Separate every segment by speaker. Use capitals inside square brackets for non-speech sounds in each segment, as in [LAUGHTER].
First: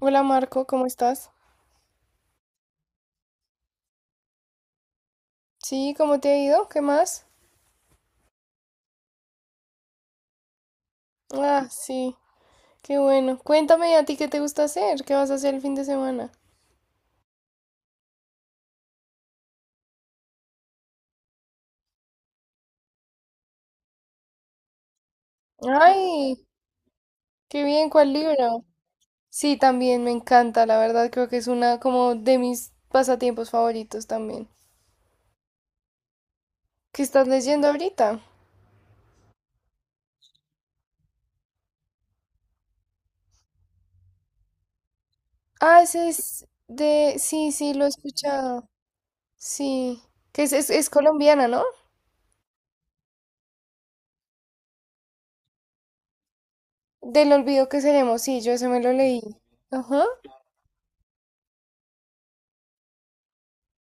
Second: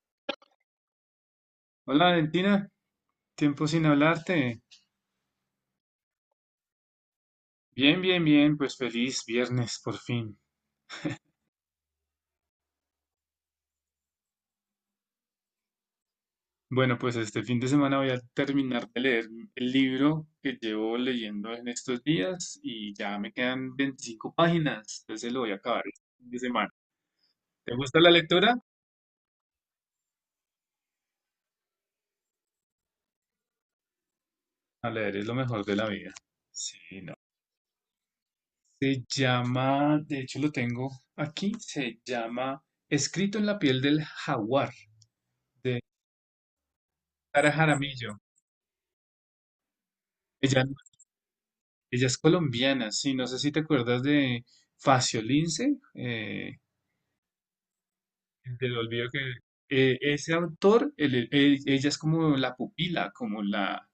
Speaker 1: Hola Marco, ¿cómo estás?
Speaker 2: Hola Valentina, tiempo sin hablarte.
Speaker 1: Sí, ¿cómo te ha ido? ¿Qué más?
Speaker 2: Bien, bien, bien, pues feliz viernes por fin.
Speaker 1: Ah, sí, qué bueno. Cuéntame a ti qué te gusta hacer, qué vas a hacer el fin de semana.
Speaker 2: Bueno, pues este fin de semana voy a terminar de leer el libro que llevo leyendo en estos días y ya me quedan 25 páginas, entonces lo voy a acabar este fin
Speaker 1: Ay,
Speaker 2: de semana.
Speaker 1: qué
Speaker 2: ¿Te
Speaker 1: bien,
Speaker 2: gusta la
Speaker 1: ¿cuál
Speaker 2: lectura?
Speaker 1: libro? Sí, también me encanta, la verdad creo que es una como de mis pasatiempos favoritos también.
Speaker 2: A leer es lo mejor de la vida. Sí,
Speaker 1: ¿Qué
Speaker 2: no.
Speaker 1: estás leyendo ahorita?
Speaker 2: Se llama, de hecho lo tengo aquí, se llama Escrito en la piel del jaguar de
Speaker 1: Ah, ese es de.
Speaker 2: Sara
Speaker 1: Sí, sí, lo he
Speaker 2: Jaramillo.
Speaker 1: escuchado. Sí, que es,
Speaker 2: Ella
Speaker 1: es, es colombiana, ¿no?
Speaker 2: Ella es colombiana, sí, no sé si te acuerdas de Facio Lince. Eh,
Speaker 1: Del olvido que seremos, sí, yo
Speaker 2: el
Speaker 1: ese
Speaker 2: del
Speaker 1: me lo
Speaker 2: olvido
Speaker 1: leí.
Speaker 2: que
Speaker 1: Ajá.
Speaker 2: Ese autor, ella es como la pupila, como la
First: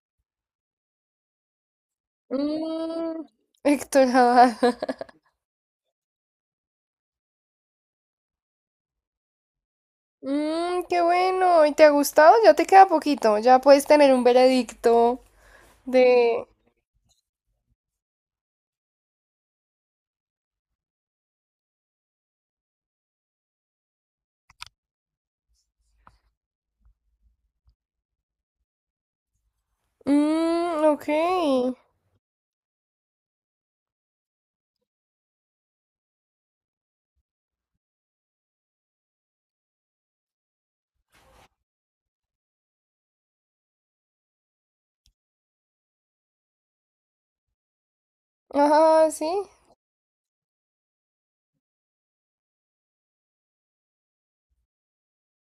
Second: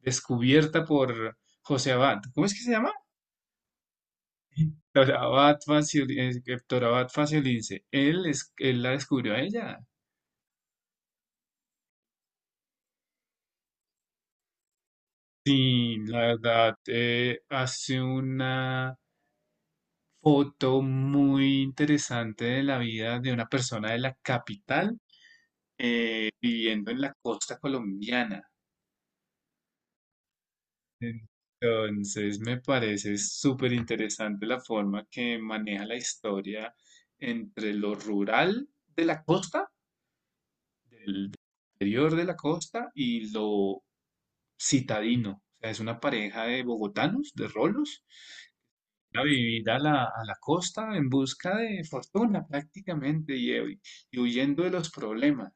Speaker 2: descubierta por José Abad. ¿Cómo es que se llama?
Speaker 1: Mm, Héctor Abad. [LAUGHS]
Speaker 2: Doctor Abad Facio Lince. Él la descubrió a ella.
Speaker 1: Qué bueno. ¿Y te ha gustado? Ya te queda poquito. Ya puedes tener un veredicto
Speaker 2: Sí, la
Speaker 1: de.
Speaker 2: verdad, hace una foto muy interesante de la vida de una persona de la capital, viviendo en la costa colombiana.
Speaker 1: Mmm, ok.
Speaker 2: Entonces me parece súper interesante la forma que maneja la historia entre lo rural de la costa, del interior de la costa, y lo citadino. O sea, es una pareja de bogotanos, de rolos,
Speaker 1: Ajá,
Speaker 2: a
Speaker 1: sí.
Speaker 2: vivir a la costa en busca de fortuna prácticamente, y huyendo de los problemas.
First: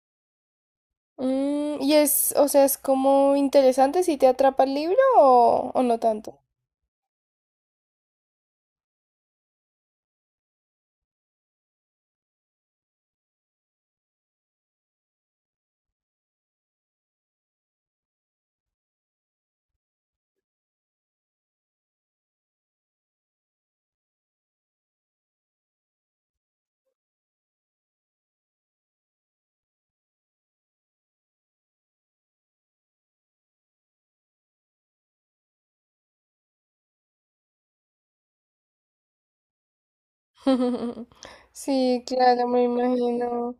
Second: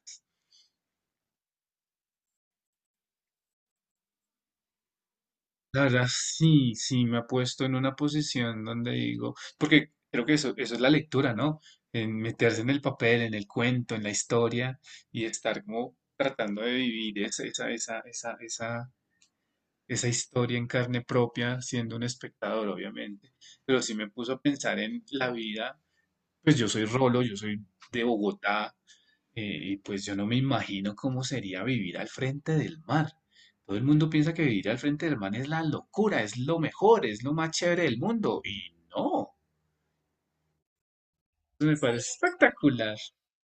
Speaker 1: Y es, o sea, es como interesante si te atrapa el libro o,
Speaker 2: La
Speaker 1: o no
Speaker 2: verdad,
Speaker 1: tanto.
Speaker 2: sí, sí, me ha puesto en una posición donde digo, porque creo que eso es la lectura, ¿no? En meterse en el papel, en el cuento, en la historia, y estar como tratando de vivir esa historia en carne propia, siendo un espectador, obviamente. Pero sí me puso a pensar en la vida, pues yo soy Rolo, yo soy de Bogotá, y pues yo no me imagino cómo sería vivir al frente del mar. Todo el mundo piensa que vivir al frente del mar es la locura, es lo mejor, es lo más chévere del mundo. Y no,
Speaker 1: [LAUGHS]
Speaker 2: me
Speaker 1: Sí,
Speaker 2: parece
Speaker 1: claro, me
Speaker 2: espectacular.
Speaker 1: imagino.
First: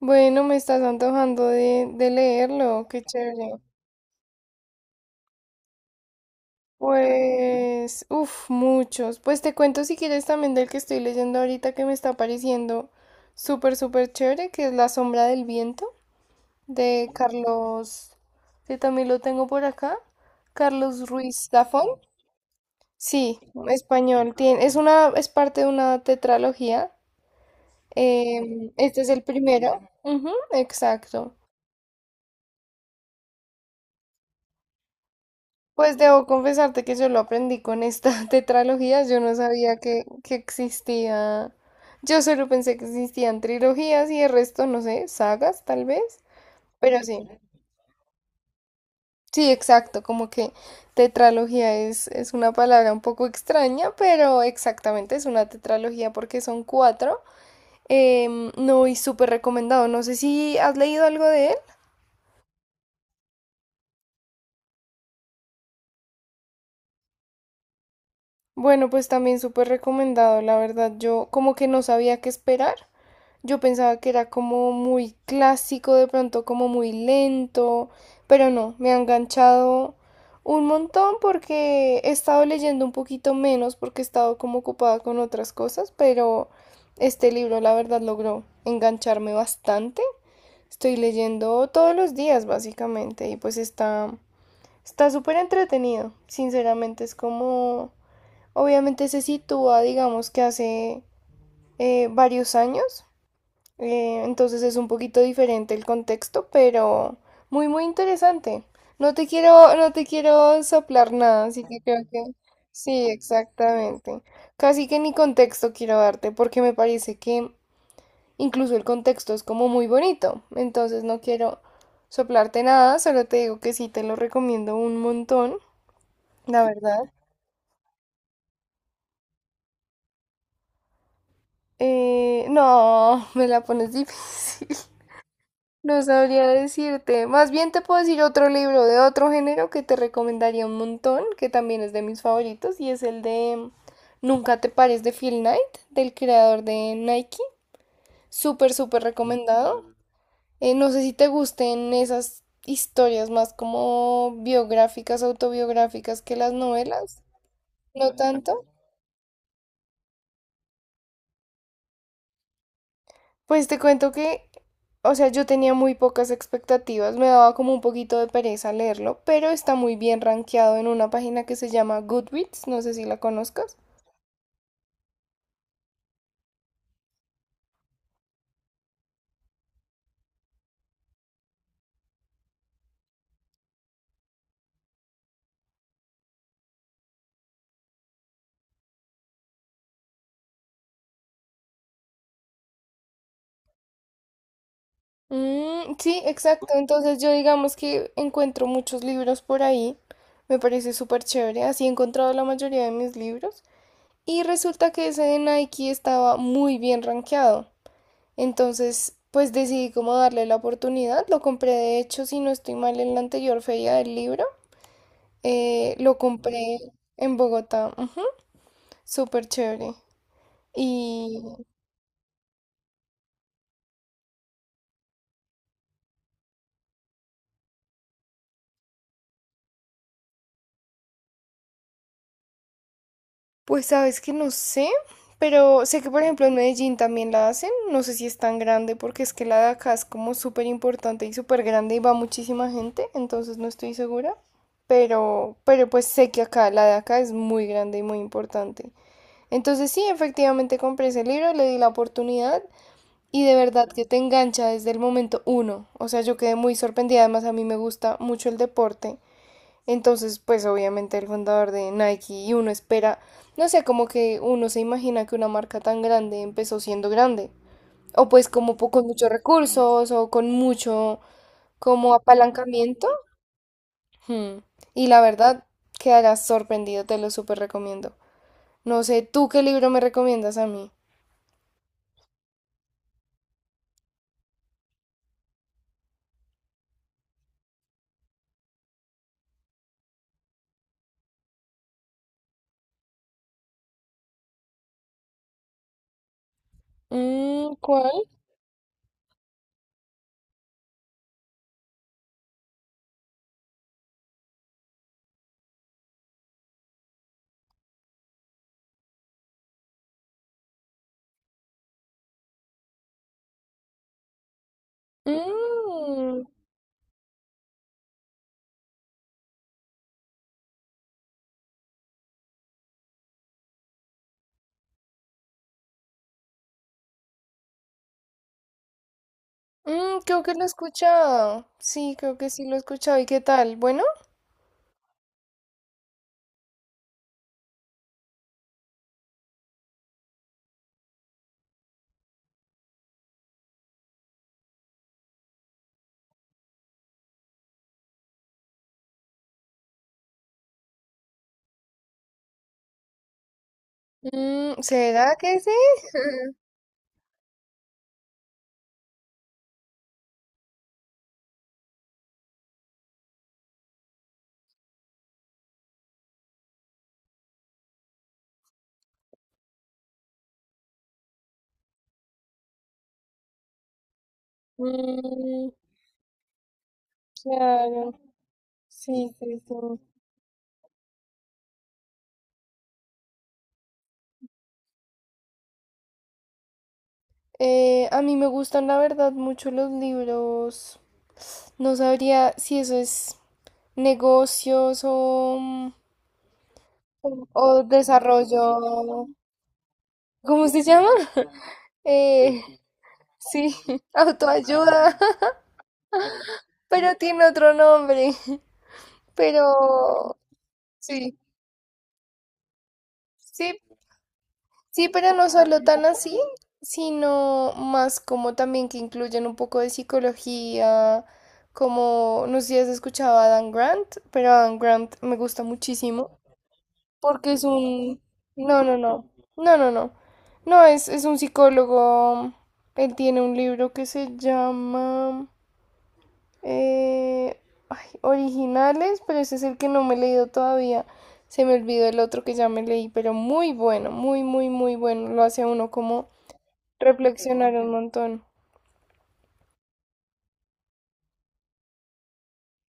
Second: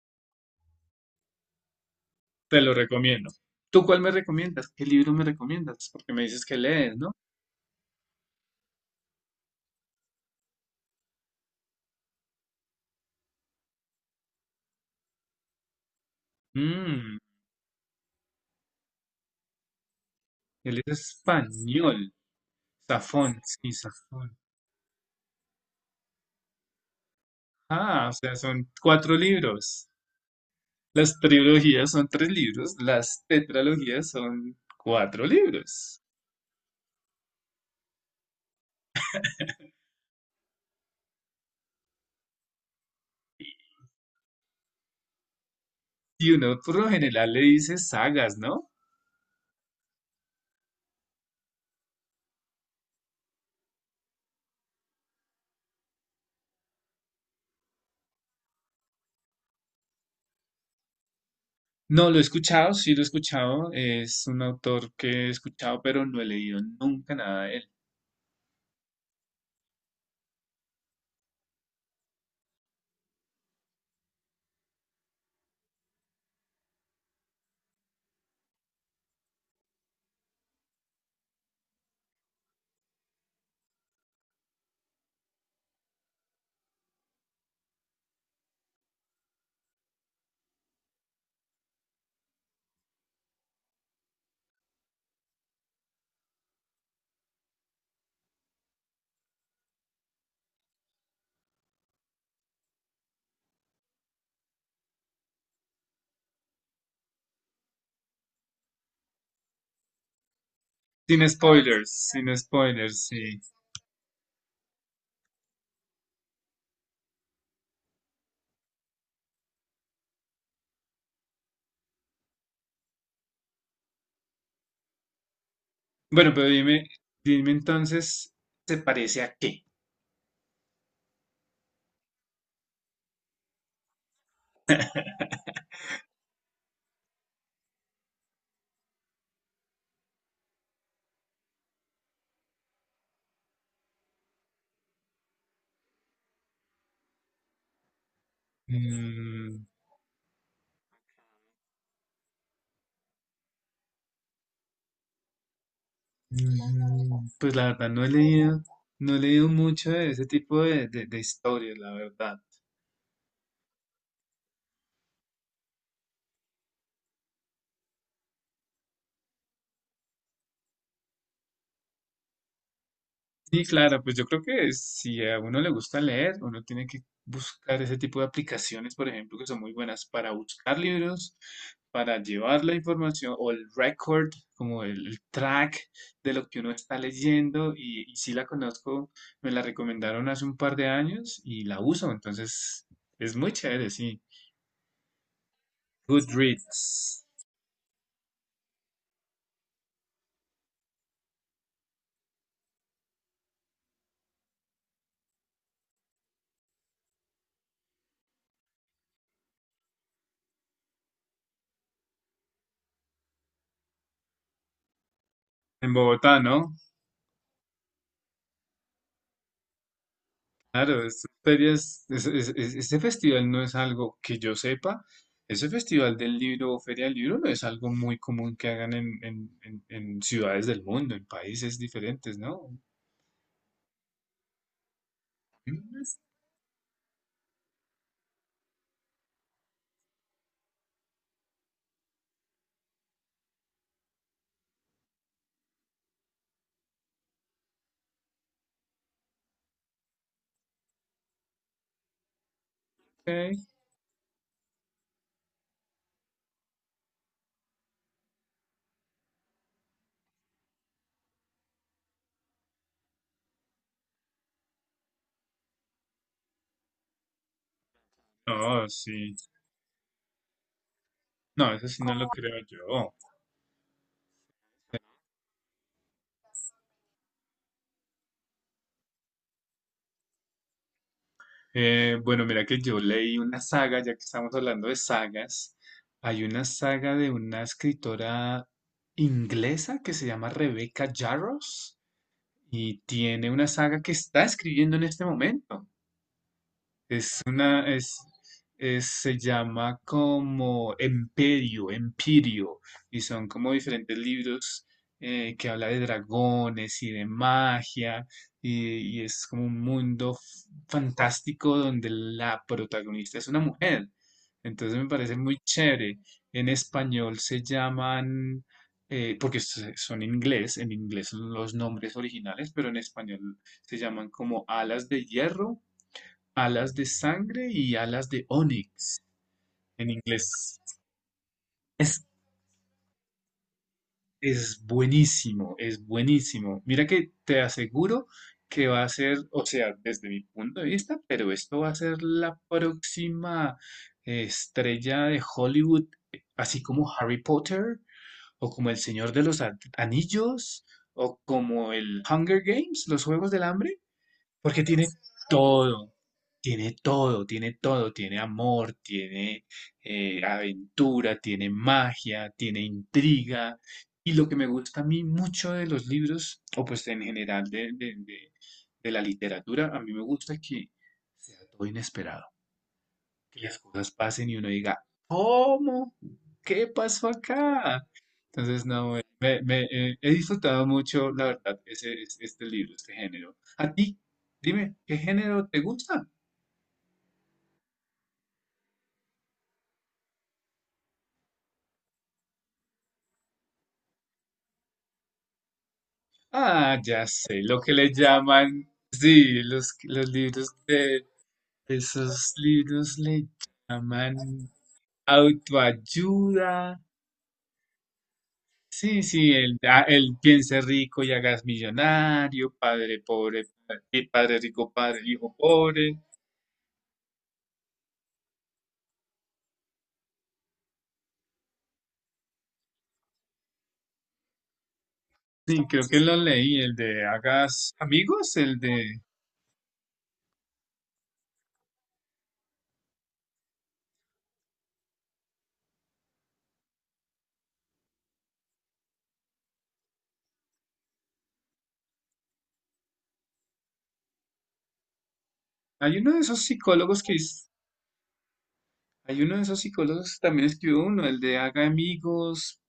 Speaker 1: Bueno, me estás antojando de
Speaker 2: Te lo
Speaker 1: leerlo. Qué
Speaker 2: recomiendo.
Speaker 1: chévere.
Speaker 2: ¿Tú cuál me recomiendas? ¿Qué libro me recomiendas? Porque me dices que lees, ¿no?
Speaker 1: Pues, uff, muchos. Pues te cuento si quieres también del que estoy leyendo ahorita que me está pareciendo súper, súper chévere, que es La sombra del viento de
Speaker 2: Mmm,
Speaker 1: Carlos, que también lo tengo por acá,
Speaker 2: Él es
Speaker 1: Carlos Ruiz Zafón.
Speaker 2: español. Safón,
Speaker 1: Sí,
Speaker 2: sí,
Speaker 1: español.
Speaker 2: Safón.
Speaker 1: Tiene, es parte de una tetralogía.
Speaker 2: Ah, o sea, son
Speaker 1: Este es
Speaker 2: cuatro
Speaker 1: el primero.
Speaker 2: libros.
Speaker 1: Ujú,
Speaker 2: Las
Speaker 1: exacto.
Speaker 2: trilogías son tres libros, las tetralogías son cuatro
Speaker 1: Pues
Speaker 2: libros.
Speaker 1: debo confesarte que yo lo aprendí con esta [LAUGHS] tetralogía, yo no sabía que existía, yo solo pensé que existían trilogías y el resto, no sé, sagas tal vez,
Speaker 2: Y uno por lo
Speaker 1: pero sí,
Speaker 2: general le dice sagas, ¿no?
Speaker 1: sí, exacto, como que tetralogía es una palabra un poco extraña, pero exactamente es una tetralogía porque son cuatro. No, y súper recomendado, no sé si has leído algo de él.
Speaker 2: No, lo he escuchado, sí lo he escuchado. Es un autor que he escuchado, pero no he leído nunca nada de él.
Speaker 1: Bueno, pues también súper recomendado, la verdad, yo como que no sabía qué esperar. Yo pensaba que era como muy clásico, de pronto como muy lento, pero no, me ha enganchado un montón porque he estado leyendo un poquito menos porque he estado como ocupada con otras cosas, pero este libro la verdad logró engancharme bastante. Estoy leyendo todos los días básicamente y pues está súper entretenido, sinceramente es como obviamente se sitúa digamos que hace varios años, entonces es un poquito diferente el contexto, pero muy, muy interesante. No te quiero soplar
Speaker 2: Sin
Speaker 1: nada, así que
Speaker 2: spoilers,
Speaker 1: creo que
Speaker 2: sin spoilers,
Speaker 1: sí,
Speaker 2: sí.
Speaker 1: exactamente. Casi que ni contexto quiero darte, porque me parece que incluso el contexto es como muy bonito. Entonces no quiero soplarte nada, solo te digo que sí te lo recomiendo un montón,
Speaker 2: Bueno, pero
Speaker 1: la
Speaker 2: dime,
Speaker 1: verdad.
Speaker 2: dime entonces, ¿se parece a qué?
Speaker 1: No, [LAUGHS] me la pones difícil. [LAUGHS] No sabría decirte. Más bien te puedo decir otro libro de otro género que te recomendaría un montón, que también es de mis favoritos, y es el de Nunca te pares de Phil Knight, del creador de Nike. Súper, súper
Speaker 2: Mm,
Speaker 1: recomendado. No sé si te gusten esas historias más como biográficas, autobiográficas que las novelas.
Speaker 2: pues la verdad no he
Speaker 1: No
Speaker 2: leído,
Speaker 1: tanto.
Speaker 2: no he leído mucho de ese tipo de historias, la verdad.
Speaker 1: Pues te cuento que, o sea, yo tenía muy pocas expectativas, me daba como un poquito de pereza leerlo, pero está muy bien rankeado en una página que se llama Goodreads, no sé si la
Speaker 2: Sí,
Speaker 1: conozcas.
Speaker 2: claro, pues yo creo que si a uno le gusta leer, uno tiene que buscar ese tipo de aplicaciones, por ejemplo, que son muy buenas para buscar libros, para llevar la información o el record, como el track de lo que uno está leyendo. Y sí la conozco, me la recomendaron hace un par de años y la uso, entonces es muy chévere, sí.
Speaker 1: Mm, sí, exacto. Entonces
Speaker 2: Goodreads,
Speaker 1: yo digamos que encuentro muchos libros por ahí. Me parece súper chévere. Así he encontrado la mayoría de mis libros. Y resulta que ese de Nike estaba muy bien rankeado. Entonces, pues decidí como darle la oportunidad. Lo compré de hecho, si no estoy mal, en la anterior feria del libro.
Speaker 2: en
Speaker 1: Lo
Speaker 2: Bogotá, ¿no?
Speaker 1: compré en Bogotá, ujú. Súper chévere.
Speaker 2: Claro, estas
Speaker 1: Y
Speaker 2: ferias, este festival no es algo que yo sepa. Ese festival del libro o feria del libro no es algo muy común que hagan en, en ciudades del mundo, en países diferentes, ¿no?
Speaker 1: pues sabes que no sé, pero sé
Speaker 2: Mm,
Speaker 1: que por ejemplo en Medellín también la hacen, no sé si es tan grande porque es que la de acá es como súper importante y súper grande y va muchísima gente, entonces no estoy segura, pero pues sé que acá, la de acá es muy grande y muy importante. Entonces sí, efectivamente compré ese libro, le di la oportunidad. Y
Speaker 2: ok.
Speaker 1: de verdad que te engancha desde el momento uno. O sea, yo quedé muy sorprendida. Además, a mí me gusta mucho el deporte. Entonces, pues obviamente el fundador de Nike y uno espera, no sé, como que uno se imagina que una marca tan grande empezó siendo grande. O pues como
Speaker 2: No,
Speaker 1: con muchos
Speaker 2: sí.
Speaker 1: recursos o con mucho
Speaker 2: No, eso sí
Speaker 1: como
Speaker 2: no lo creo
Speaker 1: apalancamiento.
Speaker 2: yo.
Speaker 1: Hmm. Y la verdad, quedarás sorprendido, te lo súper recomiendo. No sé, ¿tú qué libro me recomiendas a mí?
Speaker 2: Bueno, mira que yo leí una saga, ya que estamos hablando de sagas. Hay una saga de una escritora inglesa que se llama Rebecca Yarros, y tiene una saga que está escribiendo en este momento. Es
Speaker 1: Mm,
Speaker 2: una,
Speaker 1: ¿cuál?
Speaker 2: es- Se llama como Emperio, Empirio, y son como diferentes libros, que habla de dragones y de magia, y es como un mundo fantástico donde la protagonista es una mujer. Entonces me parece muy chévere.
Speaker 1: Mm.
Speaker 2: En español se llaman, porque son en inglés, son los nombres originales, pero en español se llaman como Alas de Hierro, Alas de Sangre y Alas de Onix en
Speaker 1: Mm, creo que lo he
Speaker 2: inglés.
Speaker 1: escuchado. Sí,
Speaker 2: Es,
Speaker 1: creo que sí lo he escuchado. ¿Y qué tal? ¿Bueno?
Speaker 2: es buenísimo, es buenísimo. Mira que te aseguro que va a ser, o sea, desde mi punto de vista, pero esto va a ser la próxima, estrella de Hollywood, así como Harry Potter, o como El Señor de los Anillos, o como el Hunger Games, los Juegos del Hambre,
Speaker 1: Mm,
Speaker 2: porque tiene
Speaker 1: ¿será que sí?
Speaker 2: todo.
Speaker 1: [LAUGHS]
Speaker 2: Tiene todo, tiene todo, tiene amor, tiene, aventura, tiene magia, tiene intriga. Y lo que me gusta a mí mucho de los libros, o pues en general de la literatura, a mí me gusta que sea todo inesperado, que las cosas pasen y uno diga,
Speaker 1: Mm,
Speaker 2: ¿cómo? ¿Qué pasó acá?
Speaker 1: claro.
Speaker 2: Entonces, no,
Speaker 1: Sí, sí, sí.
Speaker 2: he disfrutado mucho, la verdad, este libro, este género. ¿A ti? Dime, ¿qué género te gusta?
Speaker 1: A mí me gustan, la verdad, mucho los libros. No sabría si eso es negocios o, mm,
Speaker 2: Ah, ya sé, lo
Speaker 1: o
Speaker 2: que le llaman,
Speaker 1: desarrollo.
Speaker 2: sí, los libros
Speaker 1: ¿Cómo se llama?
Speaker 2: de esos
Speaker 1: Eh,
Speaker 2: libros le
Speaker 1: sí, [LAUGHS]
Speaker 2: llaman
Speaker 1: autoayuda, [LAUGHS]
Speaker 2: autoayuda.
Speaker 1: pero tiene otro nombre.
Speaker 2: Sí, sí, el
Speaker 1: Pero
Speaker 2: piense rico y
Speaker 1: sí,
Speaker 2: hagas millonario, padre pobre,
Speaker 1: sí,
Speaker 2: padre rico,
Speaker 1: sí,
Speaker 2: padre
Speaker 1: pero no
Speaker 2: hijo
Speaker 1: solo tan
Speaker 2: pobre.
Speaker 1: así, sino más como también que incluyen un poco de psicología, como no sé si has escuchado a Dan Grant, pero Dan Grant me gusta
Speaker 2: Sí, creo que lo
Speaker 1: muchísimo
Speaker 2: leí, el de
Speaker 1: porque es
Speaker 2: hagas
Speaker 1: un.
Speaker 2: amigos, el
Speaker 1: No, no,
Speaker 2: de...
Speaker 1: no, no, no, no, no, es un psicólogo, él tiene un libro que se llama, eh, ay, Originales, pero ese es el que no me he leído todavía. Se me olvidó el otro que ya me leí, pero muy bueno, muy, muy, muy bueno. Lo hace a uno
Speaker 2: Hay
Speaker 1: como
Speaker 2: uno de esos psicólogos que... es-
Speaker 1: reflexionar un montón.
Speaker 2: Hay uno de esos psicólogos que también escribió uno, el de haga amigos,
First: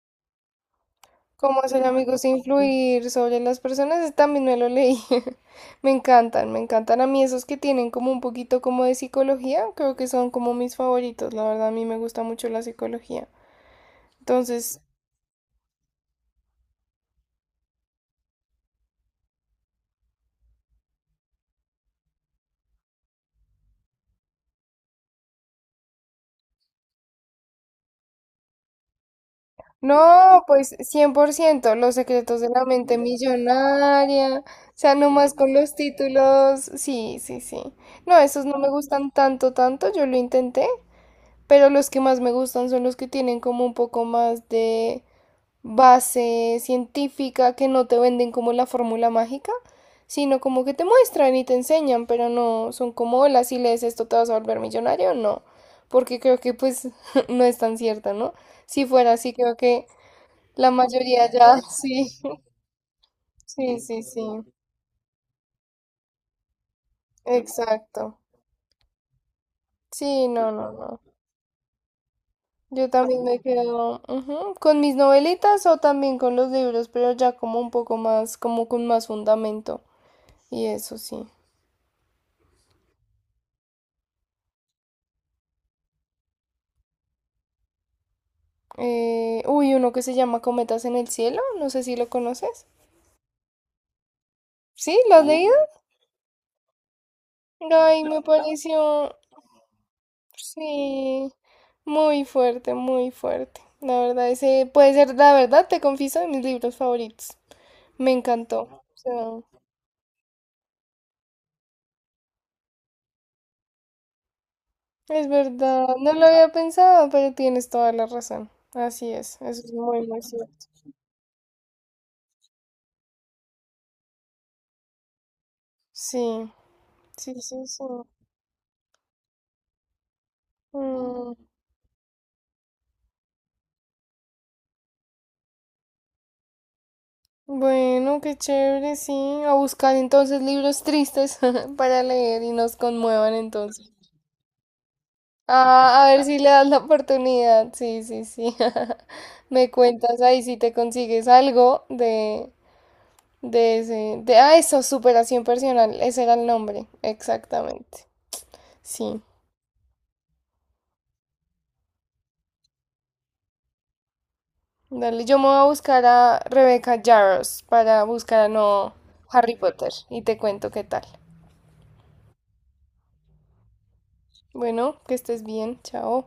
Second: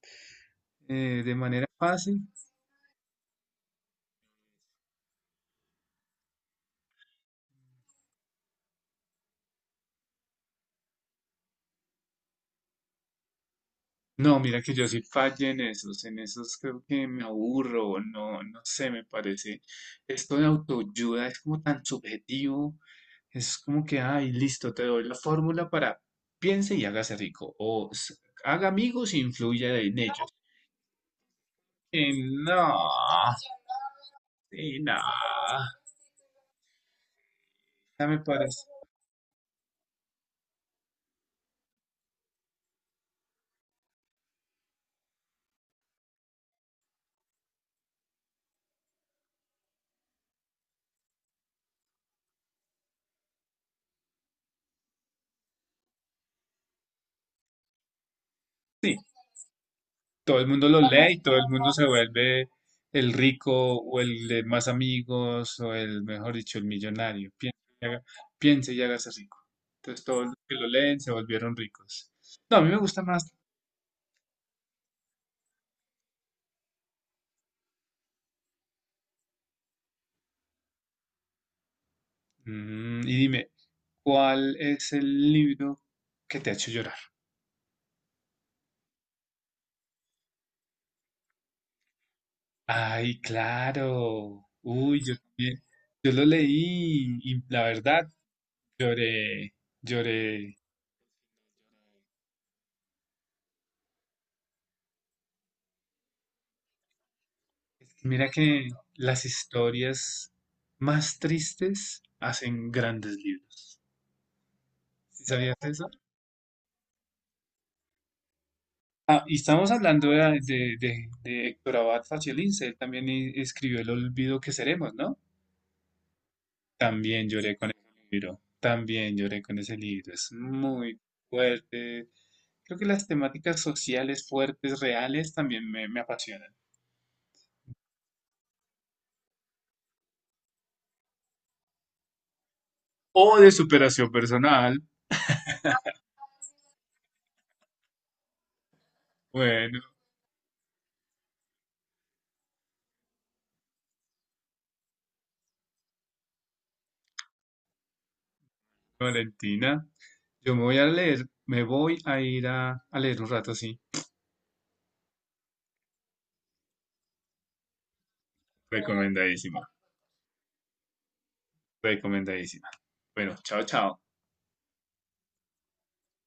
Speaker 2: de
Speaker 1: ¿Cómo
Speaker 2: manera
Speaker 1: hacer
Speaker 2: fácil.
Speaker 1: amigos e influir sobre las personas? Ese también me lo leí. [LAUGHS] Me encantan a mí esos que tienen como un poquito como de psicología. Creo que son como mis favoritos. La verdad, a mí me gusta mucho la psicología.
Speaker 2: No, mira que
Speaker 1: Entonces,
Speaker 2: yo sí fallé en esos, creo que me aburro, no, no sé, me parece. Esto de autoayuda es como tan subjetivo, es como que, ay, listo, te doy la fórmula para piense y hágase rico, haga amigos e influya en ellos.
Speaker 1: no, pues 100%, los
Speaker 2: Eh,
Speaker 1: secretos de la
Speaker 2: no,
Speaker 1: mente millonaria. O
Speaker 2: sí, no,
Speaker 1: sea, nomás con los títulos. Sí, sí, sí.
Speaker 2: ya me
Speaker 1: No, esos no
Speaker 2: parece.
Speaker 1: me gustan tanto, tanto. Yo lo intenté, pero los que más me gustan son los que tienen como un poco más de base científica que no te venden como la fórmula mágica, sino como que te muestran y te enseñan, pero no son como, hola, si lees esto te vas a volver millonario, no, porque creo que pues [LAUGHS] no es tan cierta, ¿no? Si
Speaker 2: Sí.
Speaker 1: fuera así, creo que
Speaker 2: Todo el mundo
Speaker 1: la
Speaker 2: lo lee y
Speaker 1: mayoría
Speaker 2: todo el
Speaker 1: ya, [LAUGHS]
Speaker 2: mundo se
Speaker 1: sí,
Speaker 2: vuelve el rico
Speaker 1: sí,
Speaker 2: o
Speaker 1: sí, sí,
Speaker 2: el de más amigos o el, mejor dicho, el millonario. Piense y haga-
Speaker 1: exacto.
Speaker 2: piense y hágase rico. Entonces todos
Speaker 1: Sí,
Speaker 2: los
Speaker 1: no,
Speaker 2: que lo
Speaker 1: no,
Speaker 2: leen
Speaker 1: no.
Speaker 2: se volvieron ricos. No, a mí me
Speaker 1: Yo
Speaker 2: gusta
Speaker 1: también
Speaker 2: más.
Speaker 1: me quedo ujú, con mis novelitas o también con los libros, pero ya como un poco más, como con más fundamento. Y eso sí.
Speaker 2: Y dime, ¿cuál es el libro que te ha hecho llorar?
Speaker 1: Uy, uno que se llama Cometas en el Cielo, no sé si lo conoces.
Speaker 2: Ay, claro.
Speaker 1: ¿Sí?
Speaker 2: Uy, yo
Speaker 1: ¿Lo has leído?
Speaker 2: también. Yo lo leí y la
Speaker 1: Ay,
Speaker 2: verdad,
Speaker 1: me pareció,
Speaker 2: lloré, lloré.
Speaker 1: sí, muy fuerte, muy fuerte. La verdad, ese puede ser, la verdad, te confieso, de mis libros favoritos. Me
Speaker 2: Mira
Speaker 1: encantó.
Speaker 2: que
Speaker 1: O sea,
Speaker 2: las historias más tristes hacen grandes libros. ¿Sí
Speaker 1: es
Speaker 2: sabías
Speaker 1: verdad,
Speaker 2: eso?
Speaker 1: no lo había pensado, pero tienes toda la razón. Así
Speaker 2: Ah, y
Speaker 1: es, eso
Speaker 2: estamos
Speaker 1: es muy,
Speaker 2: hablando
Speaker 1: muy cierto.
Speaker 2: de Héctor Abad Faciolince. Él también escribió El olvido que seremos, ¿no?
Speaker 1: Sí,
Speaker 2: También
Speaker 1: sí,
Speaker 2: lloré
Speaker 1: sí,
Speaker 2: con
Speaker 1: sí.
Speaker 2: ese libro. También lloré con ese libro. Es muy
Speaker 1: Mm.
Speaker 2: fuerte. Creo que las temáticas sociales fuertes, reales, también me apasionan.
Speaker 1: Bueno, qué chévere, sí. A buscar entonces libros tristes [LAUGHS] para leer y nos
Speaker 2: O
Speaker 1: conmuevan
Speaker 2: de
Speaker 1: entonces.
Speaker 2: superación personal.
Speaker 1: Ah, a ver si le das la oportunidad. Sí, sí, sí. [LAUGHS] Me
Speaker 2: Bueno,
Speaker 1: cuentas ahí si te consigues algo de ese. De, ah, eso, superación personal. Ese era el nombre. Exactamente. Sí.
Speaker 2: Valentina, yo me voy a leer, me voy a ir a leer un rato, sí.
Speaker 1: Dale, yo me voy a buscar a Rebecca Yarros para buscar a no Harry
Speaker 2: Recomendadísima,
Speaker 1: Potter y te cuento qué tal.
Speaker 2: recomendadísima. Bueno, chao, chao.
Speaker 1: Bueno, que estés bien. Chao.